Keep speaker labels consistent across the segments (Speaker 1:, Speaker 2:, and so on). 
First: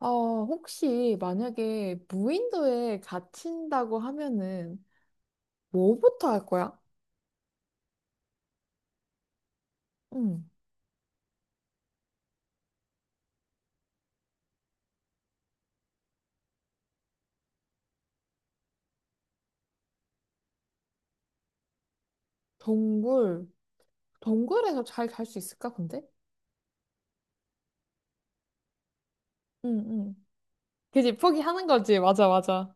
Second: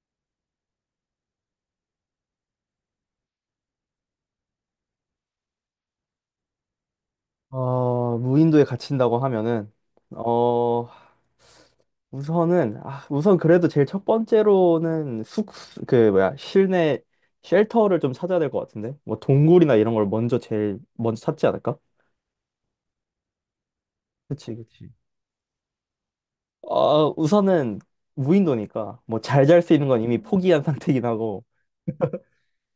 Speaker 1: 어, 혹시 만약에 무인도에 갇힌다고 하면은 뭐부터 할 거야?
Speaker 2: 무인도에 갇힌다고 하면은,
Speaker 1: 응.
Speaker 2: 어, 우선은, 아, 우선 그래도 제일 첫 번째로는 실내 쉘터를 좀 찾아야 될 것 같은데? 뭐, 동굴이나 이런 걸 먼저 제일 먼저 찾지 않을까?
Speaker 1: 동굴.
Speaker 2: 그치,
Speaker 1: 동굴에서
Speaker 2: 그치.
Speaker 1: 잘 잘 수 있을까, 근데?
Speaker 2: 우선은 무인도니까, 뭐, 잘 잘
Speaker 1: 응,
Speaker 2: 수 있는 건 이미
Speaker 1: 응.
Speaker 2: 포기한 상태긴
Speaker 1: 그지,
Speaker 2: 하고,
Speaker 1: 포기하는 거지. 맞아, 맞아.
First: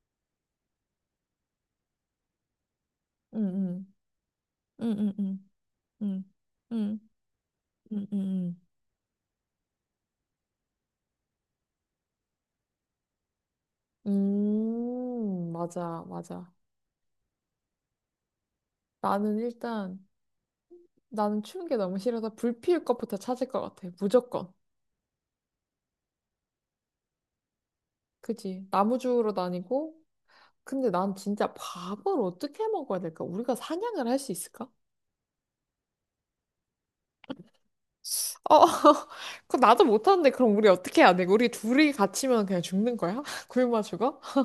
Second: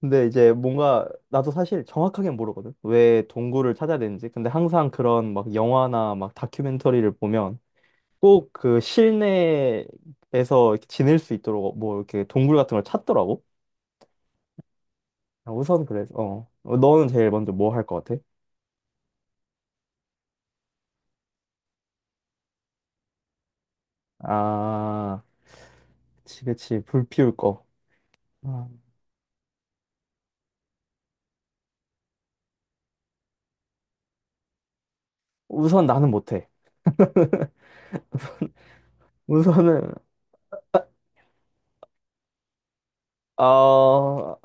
Speaker 2: 근데 이제 뭔가, 나도 사실 정확하게 모르거든? 왜
Speaker 1: 응,
Speaker 2: 동굴을
Speaker 1: 응.
Speaker 2: 찾아야 되는지. 근데 항상
Speaker 1: 응, 응,
Speaker 2: 그런
Speaker 1: 응.
Speaker 2: 막 영화나
Speaker 1: 응,
Speaker 2: 막
Speaker 1: 응,
Speaker 2: 다큐멘터리를 보면,
Speaker 1: 응,
Speaker 2: 꼭
Speaker 1: 응.
Speaker 2: 그 실내에서 이렇게 지낼 수 있도록 뭐 이렇게 동굴 같은 걸 찾더라고.
Speaker 1: 응.
Speaker 2: 아, 우선
Speaker 1: 맞아,
Speaker 2: 그래서
Speaker 1: 맞아.
Speaker 2: 너는 제일 먼저 뭐 할 것 같아?
Speaker 1: 나는 일단, 나는 추운 게 너무 싫어서 불 피울 것부터 찾을 것 같아. 무조건.
Speaker 2: 아, 그치, 그치, 불 피울 거.
Speaker 1: 그지.
Speaker 2: 아,
Speaker 1: 나무주우러 다니고, 근데 난 진짜 밥을 어떻게 먹어야 될까? 우리가 사냥을 할 수 있을까?
Speaker 2: 우선 나는 못해.
Speaker 1: 어, 그 나도
Speaker 2: 우선은
Speaker 1: 못하는데 그럼 우리 어떻게 해야 돼? 우리 둘이 갇히면 그냥 죽는 거야? 굶어 죽어?
Speaker 2: 어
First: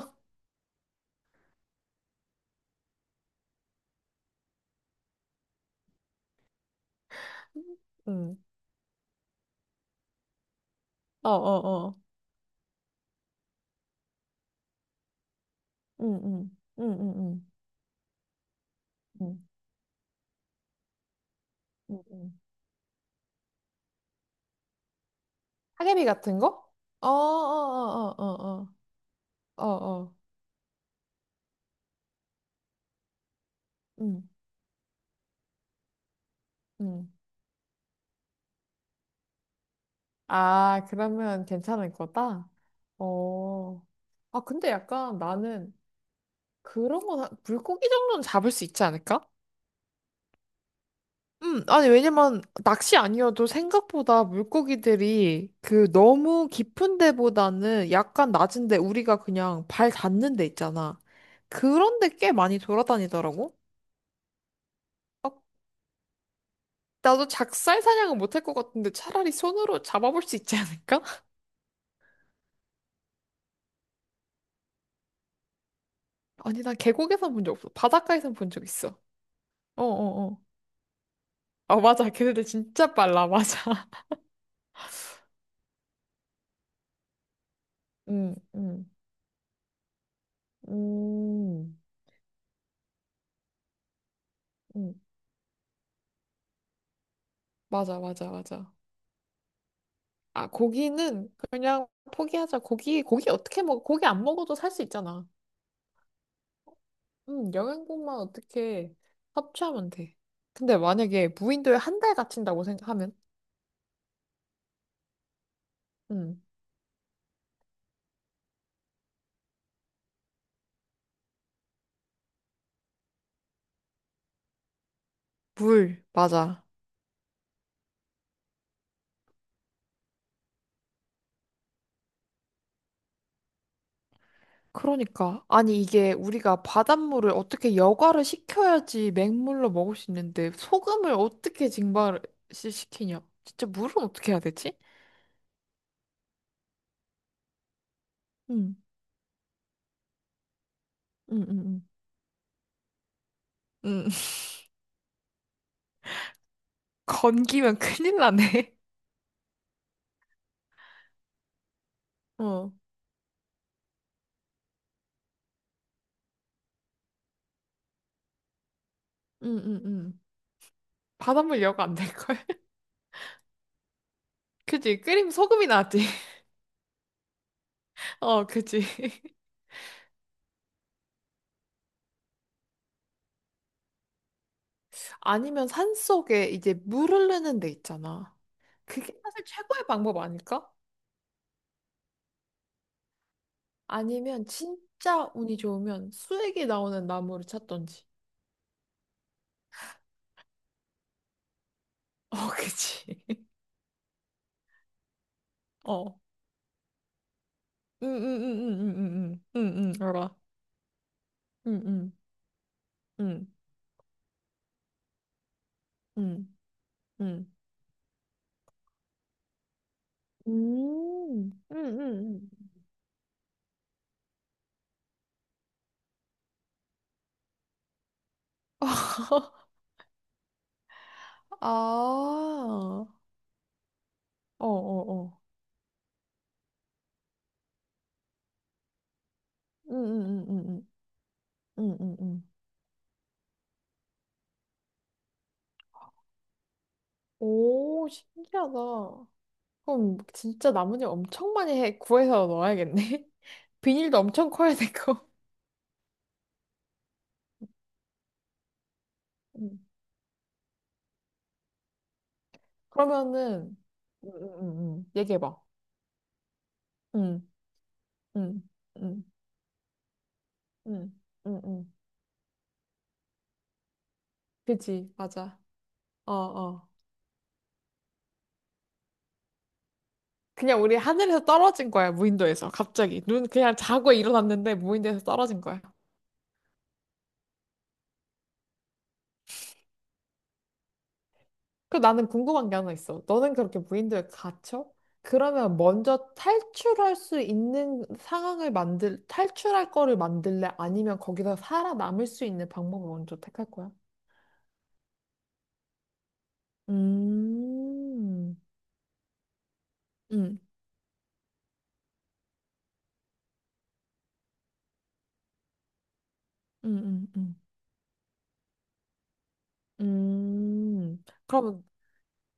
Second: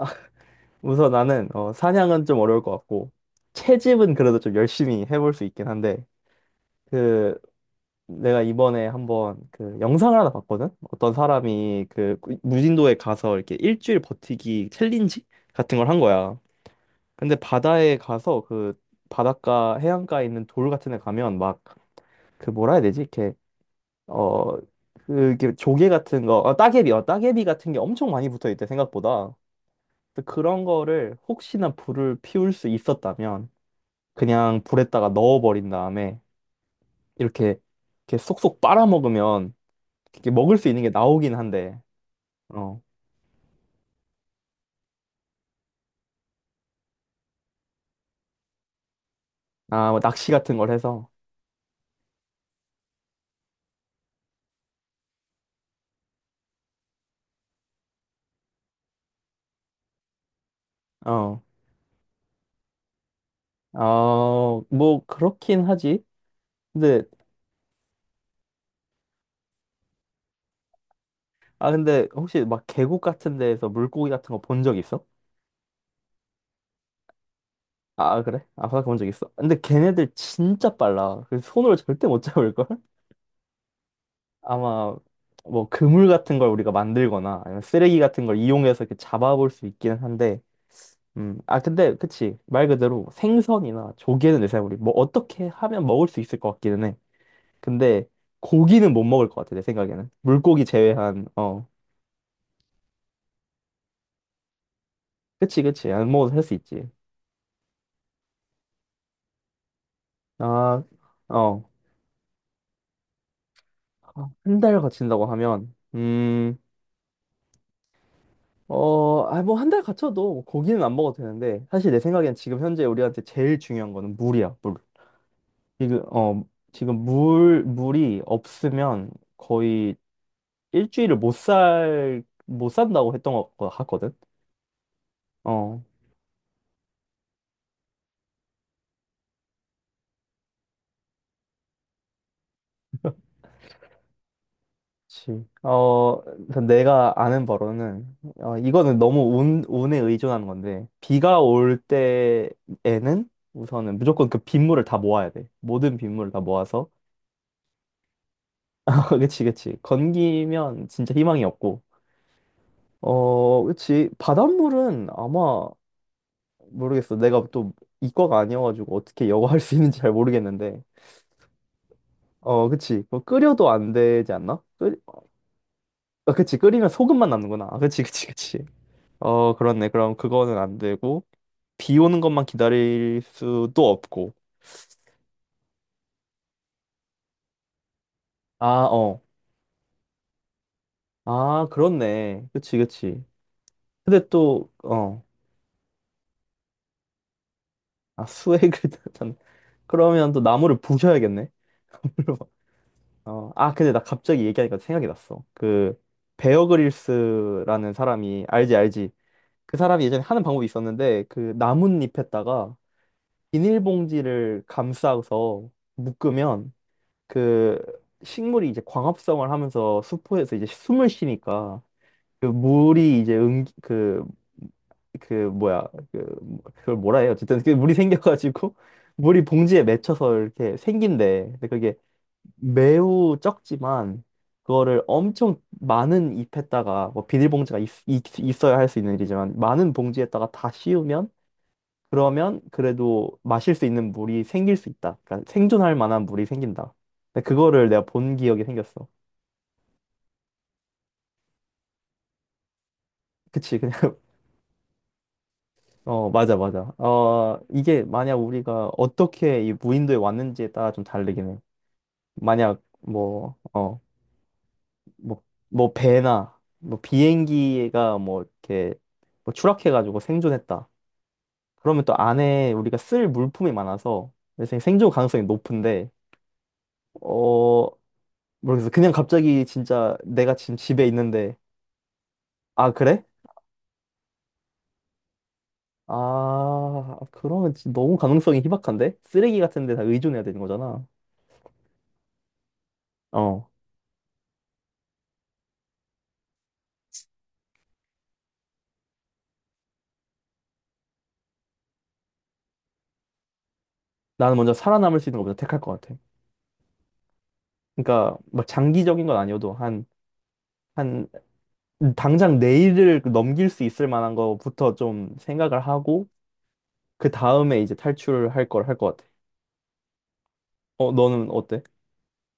Speaker 2: 우선 나는 사냥은 좀 어려울 것 같고 채집은 그래도 좀 열심히 해볼 수 있긴 한데 그
Speaker 1: 응.
Speaker 2: 내가 이번에 한번 그 영상을 하나 봤거든? 어떤
Speaker 1: 어,
Speaker 2: 사람이
Speaker 1: 어, 어.
Speaker 2: 그 무진도에 가서 이렇게 일주일 버티기 챌린지 같은 걸 한
Speaker 1: 응,
Speaker 2: 거야.
Speaker 1: 응, 응, 응,
Speaker 2: 근데
Speaker 1: 응,
Speaker 2: 바다에 가서 그
Speaker 1: 응,
Speaker 2: 바닷가 해안가에 있는 돌 같은 데 가면 막
Speaker 1: 응. 응.
Speaker 2: 그 뭐라 해야 되지? 이렇게 어 그게 조개
Speaker 1: 사계비
Speaker 2: 같은
Speaker 1: 같은
Speaker 2: 거, 어,
Speaker 1: 거?
Speaker 2: 따개비, 어,
Speaker 1: 어, 어,
Speaker 2: 따개비 같은 게 엄청
Speaker 1: 어, 어,
Speaker 2: 많이 붙어 있대,
Speaker 1: 어,
Speaker 2: 생각보다.
Speaker 1: 어, 어, 어.
Speaker 2: 그래서 그런 거를 혹시나 불을 피울 수 있었다면
Speaker 1: 응,
Speaker 2: 그냥 불에다가 넣어버린 다음에
Speaker 1: 응.
Speaker 2: 이렇게 이렇게 쏙쏙 빨아먹으면 이렇게 먹을 수
Speaker 1: 아,
Speaker 2: 있는 게 나오긴
Speaker 1: 그러면
Speaker 2: 한데,
Speaker 1: 괜찮을 거다?
Speaker 2: 어,
Speaker 1: 어. 아, 근데 약간 나는 그런 건 물고기 정도는 잡을 수 있지 않을까?
Speaker 2: 뭐 낚시 같은 걸 해서,
Speaker 1: 아니, 왜냐면, 낚시 아니어도 생각보다 물고기들이 그 너무 깊은 데보다는 약간 낮은 데 우리가 그냥 발 닿는 데 있잖아.
Speaker 2: 어,
Speaker 1: 그런데 꽤 많이 돌아다니더라고?
Speaker 2: 뭐
Speaker 1: 아,
Speaker 2: 그렇긴 하지. 근데,
Speaker 1: 나도 작살 사냥은 못 할 것 같은데 차라리 손으로 잡아볼 수 있지 않을까?
Speaker 2: 근데 혹시 막 계곡 같은 데에서 물고기 같은 거 본 적 있어?
Speaker 1: 아니, 난 계곡에선 본 적 없어.
Speaker 2: 아,
Speaker 1: 바닷가에선
Speaker 2: 그래?
Speaker 1: 본 적
Speaker 2: 아, 바닷가
Speaker 1: 있어.
Speaker 2: 본적 있어? 근데
Speaker 1: 어어어.
Speaker 2: 걔네들
Speaker 1: 어, 어,
Speaker 2: 진짜 빨라. 그
Speaker 1: 어.
Speaker 2: 손으로
Speaker 1: 어,
Speaker 2: 절대
Speaker 1: 맞아.
Speaker 2: 못
Speaker 1: 걔네들
Speaker 2: 잡을걸?
Speaker 1: 진짜 빨라. 맞아.
Speaker 2: 아마 뭐 그물 같은 걸 우리가 만들거나 아니면 쓰레기 같은
Speaker 1: 응,
Speaker 2: 걸 이용해서
Speaker 1: 응.
Speaker 2: 이렇게 잡아볼 수 있기는 한데,
Speaker 1: 음, 음,
Speaker 2: 근데 그치. 말 그대로 생선이나 조개는 내 생각에 우리 뭐
Speaker 1: 음,
Speaker 2: 어떻게 하면 먹을 수 있을 것 같기는 해.
Speaker 1: 맞아,
Speaker 2: 근데
Speaker 1: 맞아, 맞아.
Speaker 2: 고기는 못 먹을 것 같아, 내 생각에는.
Speaker 1: 아,
Speaker 2: 물고기 제외한,
Speaker 1: 고기는
Speaker 2: 어.
Speaker 1: 그냥 포기하자. 고기, 고기 어떻게 먹어? 고기 안 먹어도 살 수 있잖아.
Speaker 2: 그치, 그치. 안 먹어도 할 수 있지.
Speaker 1: 영양분만 어떻게 섭취하면 돼. 근데
Speaker 2: 아,
Speaker 1: 만약에
Speaker 2: 어.
Speaker 1: 무인도에 한 달 갇힌다고 생각하면?
Speaker 2: 한 달 갇힌다고 하면,
Speaker 1: 음,
Speaker 2: 뭐 한 달 갇혀도 뭐 고기는 안 먹어도 되는데, 사실 내 생각엔 지금 현재 우리한테 제일 중요한 거는 물이야, 물. 지금,
Speaker 1: 물,
Speaker 2: 어,
Speaker 1: 맞아.
Speaker 2: 지금 물이 없으면 거의 일주일을 못 산다고 했던 것 같거든?
Speaker 1: 그러니까.
Speaker 2: 어.
Speaker 1: 아니, 이게 우리가 바닷물을 어떻게 여과를 시켜야지 맹물로 먹을 수 있는데, 소금을 어떻게 증발을 시키냐? 진짜 물은 어떻게 해야 되지?
Speaker 2: 그치. 내가 아는 바로는,
Speaker 1: 음,
Speaker 2: 이거는 너무 운에 의존하는 건데, 비가
Speaker 1: 음, 음,
Speaker 2: 올
Speaker 1: 음.
Speaker 2: 때에는 우선은
Speaker 1: 음,
Speaker 2: 무조건 그 빗물을 다 모아야 돼. 모든 빗물을 다 모아서.
Speaker 1: 건기면 큰일 나네.
Speaker 2: 그치, 그치. 건기면 진짜 희망이 없고.
Speaker 1: 어,
Speaker 2: 그치. 바닷물은 아마, 모르겠어. 내가 또 이과가 아니어가지고 어떻게
Speaker 1: 음,
Speaker 2: 여과할 수
Speaker 1: 음,
Speaker 2: 있는지 잘
Speaker 1: 음.
Speaker 2: 모르겠는데.
Speaker 1: 바닷물 여가 안 될걸?
Speaker 2: 그치. 뭐 끓여도 안 되지 않나?
Speaker 1: 그지? 끓이면 소금이 나지.
Speaker 2: 아, 그치. 끓이면 소금만 남는구나. 아, 그치, 그치,
Speaker 1: 어,
Speaker 2: 그치.
Speaker 1: 그지?
Speaker 2: 그렇네. 그럼 그거는 안 되고, 비 오는 것만 기다릴 수도 없고.
Speaker 1: 아니면 산속에 이제 물 흐르는 데 있잖아.
Speaker 2: 아,
Speaker 1: 그게
Speaker 2: 어.
Speaker 1: 사실 최고의 방법 아닐까?
Speaker 2: 아, 그렇네. 그치, 그치. 근데
Speaker 1: 아니면
Speaker 2: 또,
Speaker 1: 진짜 운이 좋으면 수액이 나오는 나무를 찾던지.
Speaker 2: 아, 수액을 단 그러면 또 나무를 부셔야겠네.
Speaker 1: 어,
Speaker 2: 나무를
Speaker 1: 그지?
Speaker 2: 어. 아, 근데 나 갑자기 얘기하니까 생각이 났어. 그,
Speaker 1: 어.
Speaker 2: 베어 그릴스라는
Speaker 1: 응, 응, 응,
Speaker 2: 사람이, 알지,
Speaker 1: 응,
Speaker 2: 알지.
Speaker 1: 응, 응,
Speaker 2: 그
Speaker 1: 응,
Speaker 2: 사람이
Speaker 1: 응,
Speaker 2: 예전에
Speaker 1: 알아.
Speaker 2: 하는 방법이 있었는데, 그
Speaker 1: 응, 응,
Speaker 2: 나뭇잎에다가
Speaker 1: 응,
Speaker 2: 비닐봉지를 감싸서
Speaker 1: 응,
Speaker 2: 묶으면
Speaker 1: 응.
Speaker 2: 그 식물이 이제 광합성을 하면서 수포에서 이제 숨을
Speaker 1: 응,
Speaker 2: 쉬니까 그
Speaker 1: 응,
Speaker 2: 물이 이제 그걸 뭐라 해요, 어쨌든 그 물이 생겨가지고
Speaker 1: 응.
Speaker 2: 물이 봉지에 맺혀서 이렇게 생긴대. 근데 그게
Speaker 1: 아,
Speaker 2: 매우 적지만
Speaker 1: 어,
Speaker 2: 그거를
Speaker 1: 어, 어.
Speaker 2: 엄청 많은 잎에다가 뭐 비닐봉지가 있어야 할 수 있는 일이지만 많은
Speaker 1: 응, 응, 응,
Speaker 2: 봉지에다가 다
Speaker 1: 응,
Speaker 2: 씌우면
Speaker 1: 응, 응, 응.
Speaker 2: 그러면 그래도 마실 수 있는 물이 생길 수 있다. 그러니까 생존할 만한 물이 생긴다. 근데 그거를 내가
Speaker 1: 오,
Speaker 2: 본 기억이 생겼어.
Speaker 1: 신기하다. 그럼 진짜 나뭇잎 엄청 많이 해, 구해서 넣어야겠네.
Speaker 2: 그치, 그냥.
Speaker 1: 비닐도 엄청 커야 되고.
Speaker 2: 맞아, 맞아. 이게 만약 우리가 어떻게 이
Speaker 1: 음.
Speaker 2: 무인도에 왔는지에 따라 좀 다르긴 해. 만약
Speaker 1: 그러면은,
Speaker 2: 뭐
Speaker 1: 얘기해봐.
Speaker 2: 뭐 배나 뭐
Speaker 1: 응,
Speaker 2: 비행기가 뭐
Speaker 1: 응,
Speaker 2: 이렇게
Speaker 1: 응,
Speaker 2: 뭐 추락해가지고 생존했다.
Speaker 1: 응, 응, 응.
Speaker 2: 그러면 또 안에 우리가 쓸 물품이 많아서 내 생존
Speaker 1: 그지,
Speaker 2: 가능성이
Speaker 1: 맞아.
Speaker 2: 높은데.
Speaker 1: 어, 어.
Speaker 2: 어, 모르겠어. 그냥 갑자기 진짜 내가 지금
Speaker 1: 그냥 우리
Speaker 2: 집에
Speaker 1: 하늘에서
Speaker 2: 있는데,
Speaker 1: 떨어진 거야, 무인도에서.
Speaker 2: 아,
Speaker 1: 갑자기.
Speaker 2: 그래?
Speaker 1: 눈, 그냥 자고 일어났는데 무인도에서 떨어진 거야.
Speaker 2: 아, 그러면 진짜 너무 가능성이 희박한데? 쓰레기 같은 데 다 의존해야 되는 거잖아.
Speaker 1: 그 나는 궁금한 게 하나 있어. 너는
Speaker 2: 어.
Speaker 1: 그렇게 무인도에 갇혀? 그러면 먼저 탈출할 수 있는 상황을 만들, 탈출할 거를 만들래? 아니면 거기서 살아남을 수 있는 방법을 먼저 택할 거야?
Speaker 2: 나는 먼저 살아남을 수 있는 거 먼저 택할 것 같아. 그러니까,
Speaker 1: 음,
Speaker 2: 막 장기적인 건 아니어도 한,
Speaker 1: 음,
Speaker 2: 한, 당장 내일을 넘길 수 있을 만한 거부터 좀 생각을 하고,
Speaker 1: 음, 음,
Speaker 2: 그
Speaker 1: 음.
Speaker 2: 다음에 이제 탈출할 걸 할 것 같아.
Speaker 1: 음.
Speaker 2: 너는 어때?
Speaker 1: 그럼,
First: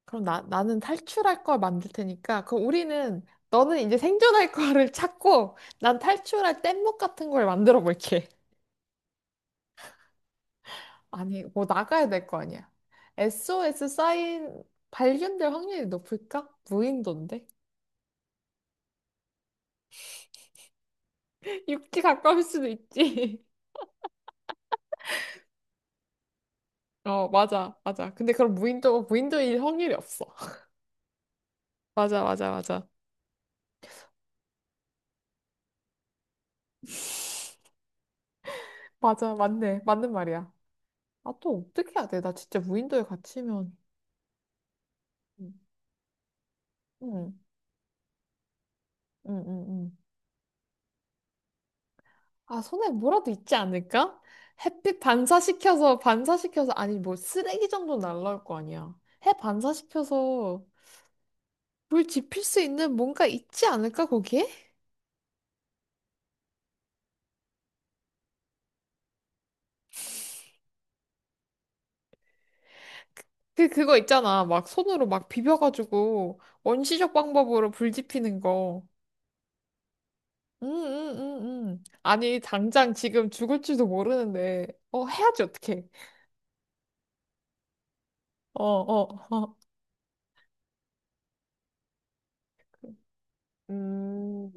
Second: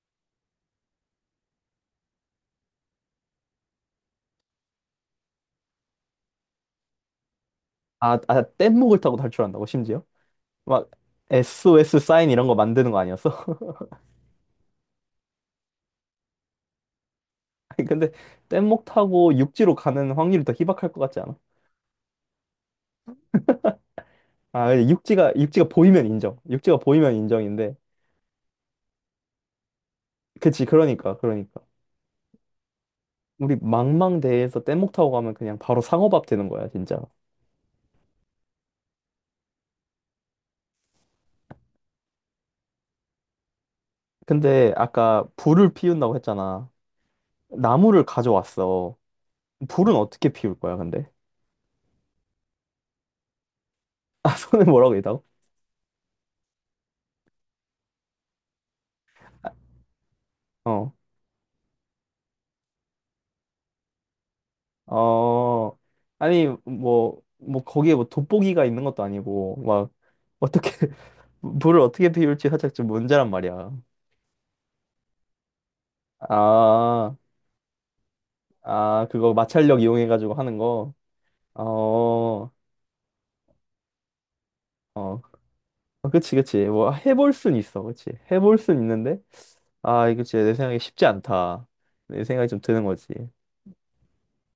Speaker 1: 그럼 나, 나는 탈출할 걸 만들 테니까, 그럼 우리는, 너는 이제 생존할 거를 찾고, 난 탈출할 뗏목 같은 걸 만들어 볼게.
Speaker 2: 뗏목을 타고 탈출한다고, 심지어? 막,
Speaker 1: 아니, 뭐
Speaker 2: SOS
Speaker 1: 나가야 될
Speaker 2: 사인
Speaker 1: 거
Speaker 2: 이런 거
Speaker 1: 아니야.
Speaker 2: 만드는 거 아니었어?
Speaker 1: SOS 사인 발견될 확률이 높을까? 무인도인데?
Speaker 2: 아니, 근데 뗏목 타고 육지로 가는 확률이 더 희박할 것 같지 않아?
Speaker 1: 육지 가까울 수도 있지.
Speaker 2: 아, 육지가 보이면 인정. 육지가 보이면
Speaker 1: 어,
Speaker 2: 인정인데.
Speaker 1: 맞아, 맞아. 근데 그럼 무인도, 무인도일 확률이 없어.
Speaker 2: 그치, 그러니까, 그러니까.
Speaker 1: 맞아, 맞아, 맞아.
Speaker 2: 우리 망망대해에서 뗏목 타고 가면 그냥 바로 상어밥 되는 거야, 진짜.
Speaker 1: 맞아, 맞네. 맞는 말이야. 아, 또 어떻게 해야 돼? 나 진짜 무인도에 갇히면.
Speaker 2: 근데 아까
Speaker 1: 응,
Speaker 2: 불을 피운다고 했잖아.
Speaker 1: 응,
Speaker 2: 나무를 가져왔어.
Speaker 1: 응, 응.
Speaker 2: 불은
Speaker 1: 응.
Speaker 2: 어떻게 피울 거야, 근데?
Speaker 1: 아, 손에 뭐라도 있지 않을까?
Speaker 2: 아, 손에 뭐라고
Speaker 1: 햇빛
Speaker 2: 있다고?
Speaker 1: 반사시켜서, 반사시켜서, 아니, 뭐, 쓰레기 정도 날라올 거 아니야. 해 반사시켜서
Speaker 2: 어,
Speaker 1: 불 지필 수 있는 뭔가 있지 않을까, 거기에?
Speaker 2: 어, 아니, 뭐, 거기에 뭐 돋보기가 있는 것도 아니고, 막, 어떻게, 불을 어떻게 피울지 살짝 좀 문제란 말이야.
Speaker 1: 거 있잖아. 막 손으로 막 비벼가지고 원시적
Speaker 2: 아,
Speaker 1: 방법으로 불 지피는 거.
Speaker 2: 그거 마찰력 이용해가지고 하는 거. 어,
Speaker 1: 아니,
Speaker 2: 어,
Speaker 1: 당장 지금 죽을지도 모르는데. 어,
Speaker 2: 어,
Speaker 1: 해야지, 어떻게
Speaker 2: 그치, 그치. 뭐, 해볼 순 있어. 그치. 해볼
Speaker 1: 어,
Speaker 2: 순
Speaker 1: 어,
Speaker 2: 있는데,
Speaker 1: 어.
Speaker 2: 아, 이거 진짜 내 생각에 쉽지 않다. 내 생각이 좀 드는 거지.
Speaker 1: 음.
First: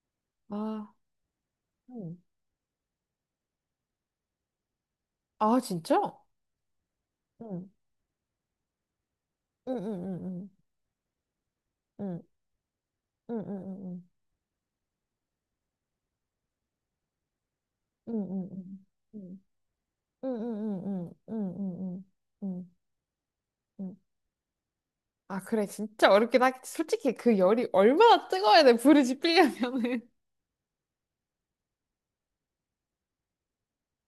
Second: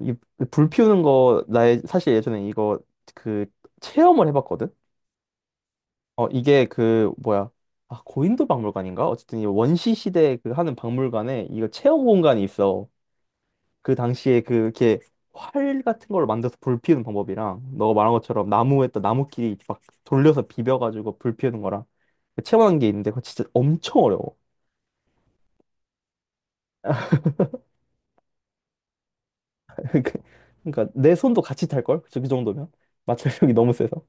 Speaker 2: 이, 불
Speaker 1: 아,
Speaker 2: 피우는 거, 사실
Speaker 1: 음.
Speaker 2: 예전에 이거, 그, 체험을 해봤거든?
Speaker 1: 아, 진짜?
Speaker 2: 이게 그, 뭐야.
Speaker 1: 응.
Speaker 2: 아, 고인도 박물관인가? 어쨌든 이
Speaker 1: 응, 응,
Speaker 2: 원시
Speaker 1: 응,
Speaker 2: 시대 그
Speaker 1: 응.
Speaker 2: 하는 박물관에 이거 체험
Speaker 1: 응,
Speaker 2: 공간이 있어.
Speaker 1: 응, 응,
Speaker 2: 그
Speaker 1: 응.
Speaker 2: 당시에 그 이렇게 활 같은 걸 만들어서 불 피우는 방법이랑 너가 말한
Speaker 1: 응, 응,
Speaker 2: 것처럼
Speaker 1: 응.
Speaker 2: 나무에다
Speaker 1: 응,
Speaker 2: 나무끼리 막
Speaker 1: 응,
Speaker 2: 돌려서
Speaker 1: 응, 응.
Speaker 2: 비벼가지고
Speaker 1: 응,
Speaker 2: 불 피우는
Speaker 1: 응,
Speaker 2: 거랑
Speaker 1: 응. 응,
Speaker 2: 체험한 게 있는데 그거 진짜
Speaker 1: 응.
Speaker 2: 엄청 어려워.
Speaker 1: 아, 그래. 진짜 어렵긴 하겠지. 솔직히 그 열이 얼마나 뜨거워야 돼. 불이 지필려면은.
Speaker 2: 그러니까 내 손도 같이 탈 걸? 그 정도면 마찰력이 너무 세서.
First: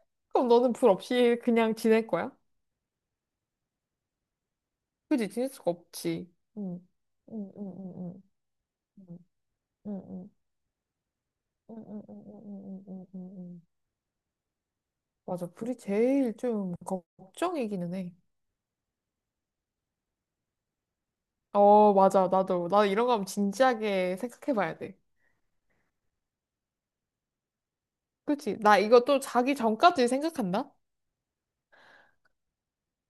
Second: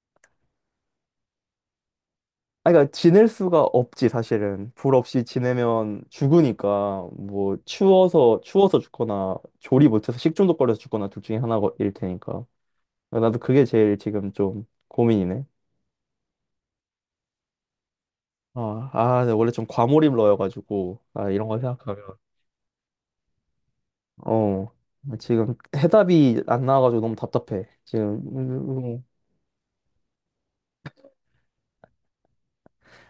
Speaker 1: 그럼 너는 불 없이 그냥 지낼 거야?
Speaker 2: 아니, 그러니까 지낼 수가 없지. 사실은 불 없이
Speaker 1: 그지? 지낼 수가
Speaker 2: 지내면
Speaker 1: 없지. 응.
Speaker 2: 죽으니까
Speaker 1: 응,
Speaker 2: 뭐
Speaker 1: 응, 응,
Speaker 2: 추워서
Speaker 1: 응.
Speaker 2: 죽거나 조리
Speaker 1: 응,
Speaker 2: 못해서
Speaker 1: 응,
Speaker 2: 식중독 걸려서 죽거나 둘 중에
Speaker 1: 응,
Speaker 2: 하나일
Speaker 1: 응, 응, 응,
Speaker 2: 테니까.
Speaker 1: 응, 응, 응, 응. 응, 응, 응, 응,
Speaker 2: 나도
Speaker 1: 응.
Speaker 2: 그게 제일 지금 좀 고민이네.
Speaker 1: 맞아. 불이 제일 좀 걱정이기는 해.
Speaker 2: 네, 원래 좀 과몰입러여가지고, 아, 이런 거
Speaker 1: 어,
Speaker 2: 생각하면,
Speaker 1: 맞아. 나도. 나 이런 거 하면 진지하게 생각해
Speaker 2: 어,
Speaker 1: 봐야 돼.
Speaker 2: 지금 해답이 안 나와가지고 너무 답답해. 지금,
Speaker 1: 그치? 나
Speaker 2: 음,
Speaker 1: 이거
Speaker 2: 음.
Speaker 1: 또 자기 전까지 생각한다?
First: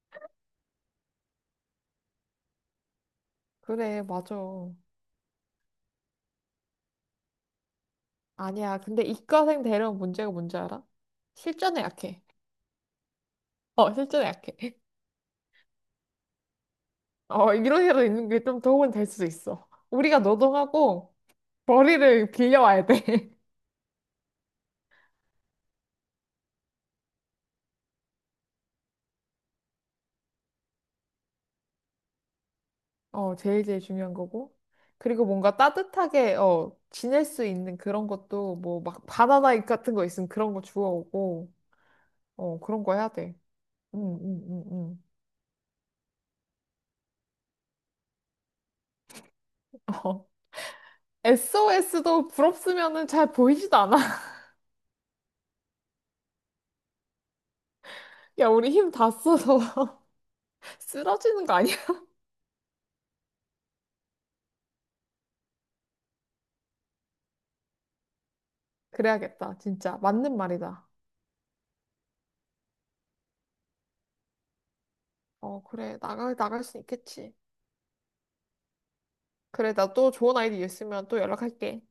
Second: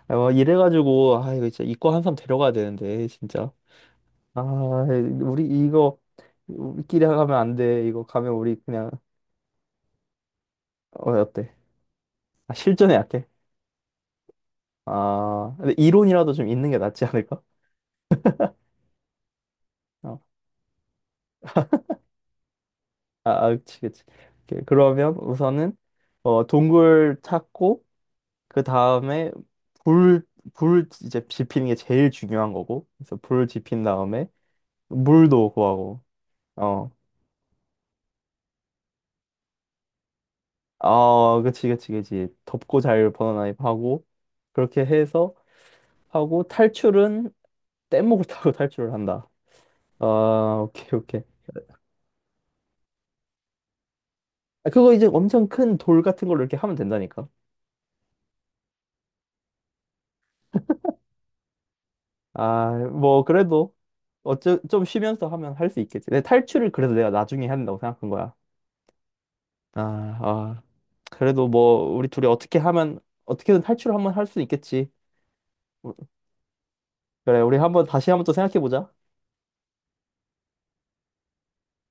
Speaker 2: 아, 뭐 이래가지고, 아, 이거 진짜 이과 한 사람 데려가야 되는데, 진짜.
Speaker 1: 그래, 맞아.
Speaker 2: 아, 우리 이거, 우리끼리 가면 안 돼. 이거 가면 우리
Speaker 1: 아니야.
Speaker 2: 그냥,
Speaker 1: 근데 이과생 대령 문제가 뭔지 알아?
Speaker 2: 어, 어때?
Speaker 1: 실전에 약해.
Speaker 2: 아, 실전에 약해.
Speaker 1: 어, 실제로 약해.
Speaker 2: 아, 근데 이론이라도 좀 있는 게 낫지 않을까?
Speaker 1: 어, 이런 식으로 있는 게 좀 도움은 될 수도 있어.
Speaker 2: 어,
Speaker 1: 우리가 노동하고 벌이를 빌려와야 돼.
Speaker 2: 그치, 그치. 오케이, 그러면 우선은, 동굴 찾고, 그 다음에 불, 불 이제 지피는 게 제일 중요한 거고. 그래서
Speaker 1: 어,
Speaker 2: 불
Speaker 1: 제일 제일
Speaker 2: 지핀
Speaker 1: 중요한
Speaker 2: 다음에
Speaker 1: 거고. 그리고
Speaker 2: 물도
Speaker 1: 뭔가
Speaker 2: 구하고.
Speaker 1: 따뜻하게, 어,
Speaker 2: 어.
Speaker 1: 지낼 수 있는 그런 것도 뭐 막 바나나 같은 거 있으면 그런 거
Speaker 2: 아,
Speaker 1: 주워오고,
Speaker 2: 그치, 그치, 그치.
Speaker 1: 어,
Speaker 2: 덥고
Speaker 1: 그런 거 해야
Speaker 2: 잘
Speaker 1: 돼.
Speaker 2: 번화나입
Speaker 1: 응,
Speaker 2: 하고.
Speaker 1: 응, 응,
Speaker 2: 그렇게
Speaker 1: 응.
Speaker 2: 해서 하고 탈출은 뗏목을 타고 탈출을 한다.
Speaker 1: 어.
Speaker 2: 아, 오케이, 오케이.
Speaker 1: SOS도 부럽으면은 잘 보이지도 않아.
Speaker 2: 아, 그거 이제 엄청 큰 돌 같은 걸로 이렇게 하면 된다니까.
Speaker 1: 야, 우리 힘 다 써서 쓰러지는 거 아니야?
Speaker 2: 아, 뭐, 그래도 좀 쉬면서 하면 할 수 있겠지. 내 탈출을 그래서 내가 나중에 해야 된다고 생각한 거야.
Speaker 1: 그래야겠다.
Speaker 2: 아,
Speaker 1: 진짜. 맞는
Speaker 2: 아,
Speaker 1: 말이다.
Speaker 2: 그래도 뭐 우리 둘이 어떻게 하면 어떻게든 탈출을 한번 할 수 있겠지.
Speaker 1: 어, 그래. 나가, 나갈 수 있겠지.
Speaker 2: 그래, 우리 한번 다시 한번 또 생각해 보자.
Speaker 1: 그래, 나 또 좋은 아이디 있으면 또 연락할게.